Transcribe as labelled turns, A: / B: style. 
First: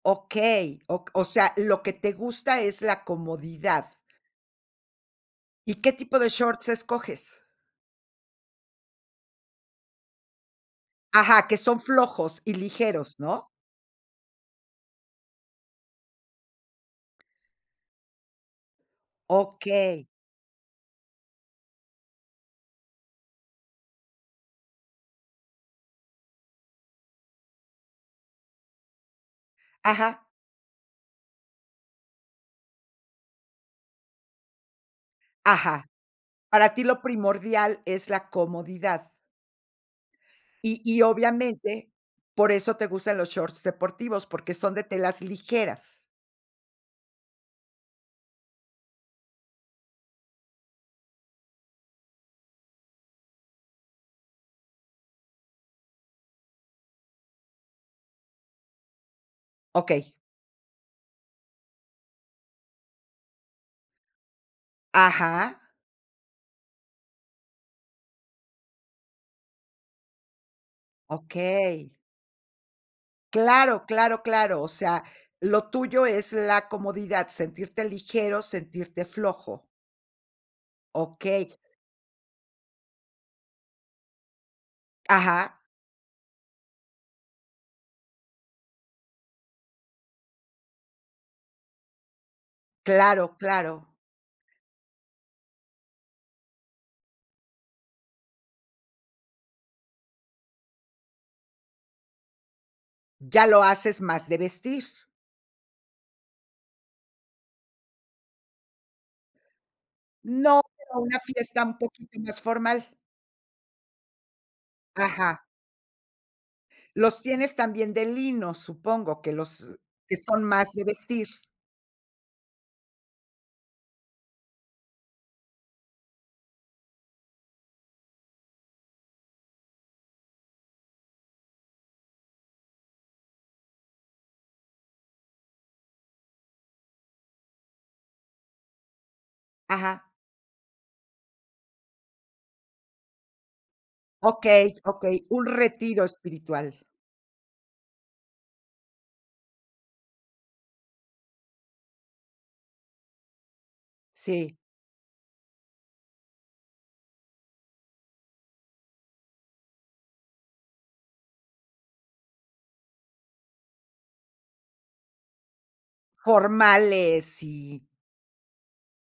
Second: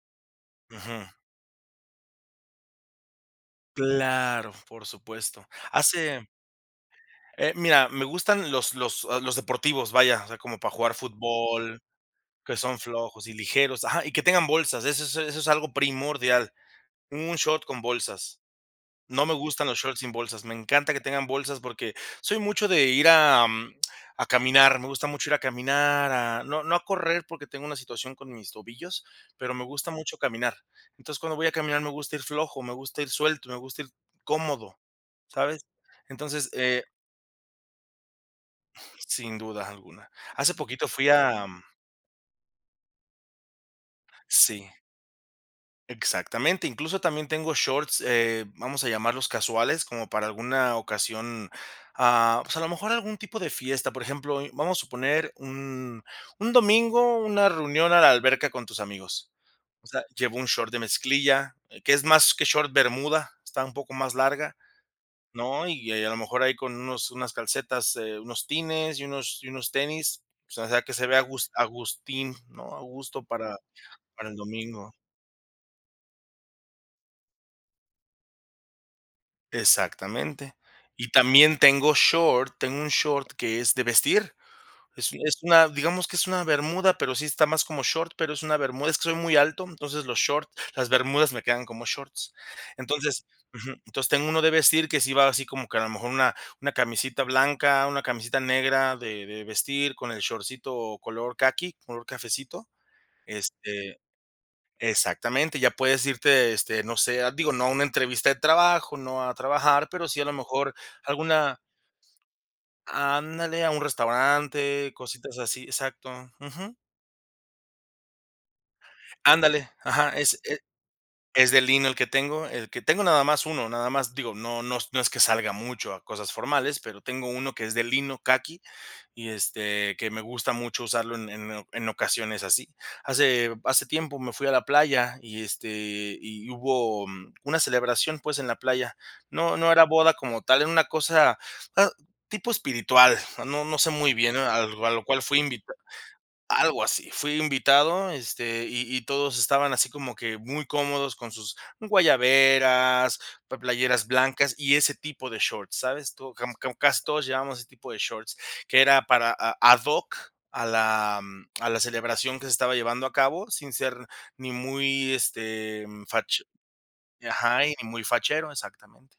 A: Okey,
B: Ujú.
A: ok o sea, lo que te gusta es la comodidad.
B: Claro, por supuesto.
A: ¿Y qué tipo
B: Hace
A: de shorts escoges?
B: Eh, mira, me gustan los los los deportivos, vaya, o sea, como para jugar
A: Ajá, que son
B: fútbol
A: flojos y
B: que son
A: ligeros,
B: flojos y
A: ¿no?
B: ligeros, ajá. Y que tengan bolsas, eso es eso es algo primordial, un short con bolsas. No me gustan los shots
A: Okey.
B: sin bolsas, me encanta que tengan bolsas porque soy mucho de ir a a caminar. Me gusta mucho ir a caminar, a no no a correr porque tengo una situación con mis tobillos, pero me gusta mucho
A: Ajá.
B: caminar. Entonces, cuando voy a caminar, me gusta ir flojo, me gusta ir suelto, me gusta ir cómodo, ¿sabes?
A: Ajá.
B: Entonces
A: Para ti
B: eh,
A: lo primordial es la comodidad.
B: Sin duda alguna. Hace
A: Y
B: poquito
A: y,
B: fui a
A: obviamente, por eso te gustan los shorts deportivos, porque
B: Sí.
A: son de telas ligeras.
B: Exactamente. Incluso también tengo shorts, eh, vamos a llamarlos casuales, como para alguna ocasión, ah, pues, a lo mejor algún tipo de fiesta. Por ejemplo, vamos a suponer un un domingo una reunión a la alberca con tus amigos, o sea,
A: Okey.
B: llevo un short de mezclilla, que es más que short bermuda, está un poco más larga,
A: Ajá.
B: ¿no? Y y a y a lo mejor, ahí con unos unas calcetas, eh, unos tines y unos y unos tenis. O sea o sea, que se vea agus
A: Okey.
B: agustín, ¿no? A gusto para
A: Claro, claro,
B: para el
A: claro. O
B: domingo.
A: sea, lo tuyo es la comodidad, sentirte ligero, sentirte flojo.
B: Exactamente. Y
A: Okey.
B: también tengo short tengo 1 short que es de vestir. Es es
A: Ajá.
B: una, digamos que es una bermuda, pero sí está más como short, pero es una bermuda. Es que soy muy alto, entonces los short las bermudas me quedan como shorts. Entonces
A: Claro,
B: Ujú.
A: claro.
B: Entonces tengo 1 de vestir que sí va así como que a lo mejor una una camisita blanca, una camisita negra de de vestir con el shortcito color caqui, color cafecito,
A: Ya lo
B: este
A: haces más de vestir.
B: Exactamente. Ya puedes irte, este, no sé a digo, no a una entrevista de trabajo, no a trabajar, pero sí, a lo
A: No,
B: mejor,
A: pero a una
B: alguna
A: fiesta un poquito más formal.
B: Ándale, a un restaurante, cositas
A: Ajá.
B: así. Exacto. Ujú.
A: Los tienes también de lino, supongo, que
B: Ándale.
A: los
B: Ajá,
A: que
B: es
A: son
B: e
A: más de vestir.
B: es de lino el que tengo, el que tengo nada más 1, nada más. Digo, no no no es que salga mucho a cosas formales, pero tengo 1 que es de lino, caqui, y, este, que me gusta mucho usarlo en en en ocasiones así. Hace hace tiempo me fui a la playa y, este y hubo una celebración, pues, en la playa. No no era
A: Ajá.
B: boda como tal, era una cosa, ah, tipo espiritual, no no sé muy bien. A
A: Okey,
B: a lo cual
A: okey.
B: fui
A: Un
B: invita
A: retiro espiritual.
B: Algo así. Fui invitado, este, y y todos estaban así como que muy cómodos con sus guayaberas, pla playeras blancas
A: Sí.
B: y ese tipo de shorts, ¿sabes? Tú como como casi todos llevábamos ese tipo de shorts, que era para a ad hoc a la a la celebración que se estaba llevando a cabo, sin ser ni muy, este, fache
A: Formales,
B: Ajá, ni
A: sí.
B: muy fachero. Exactamente.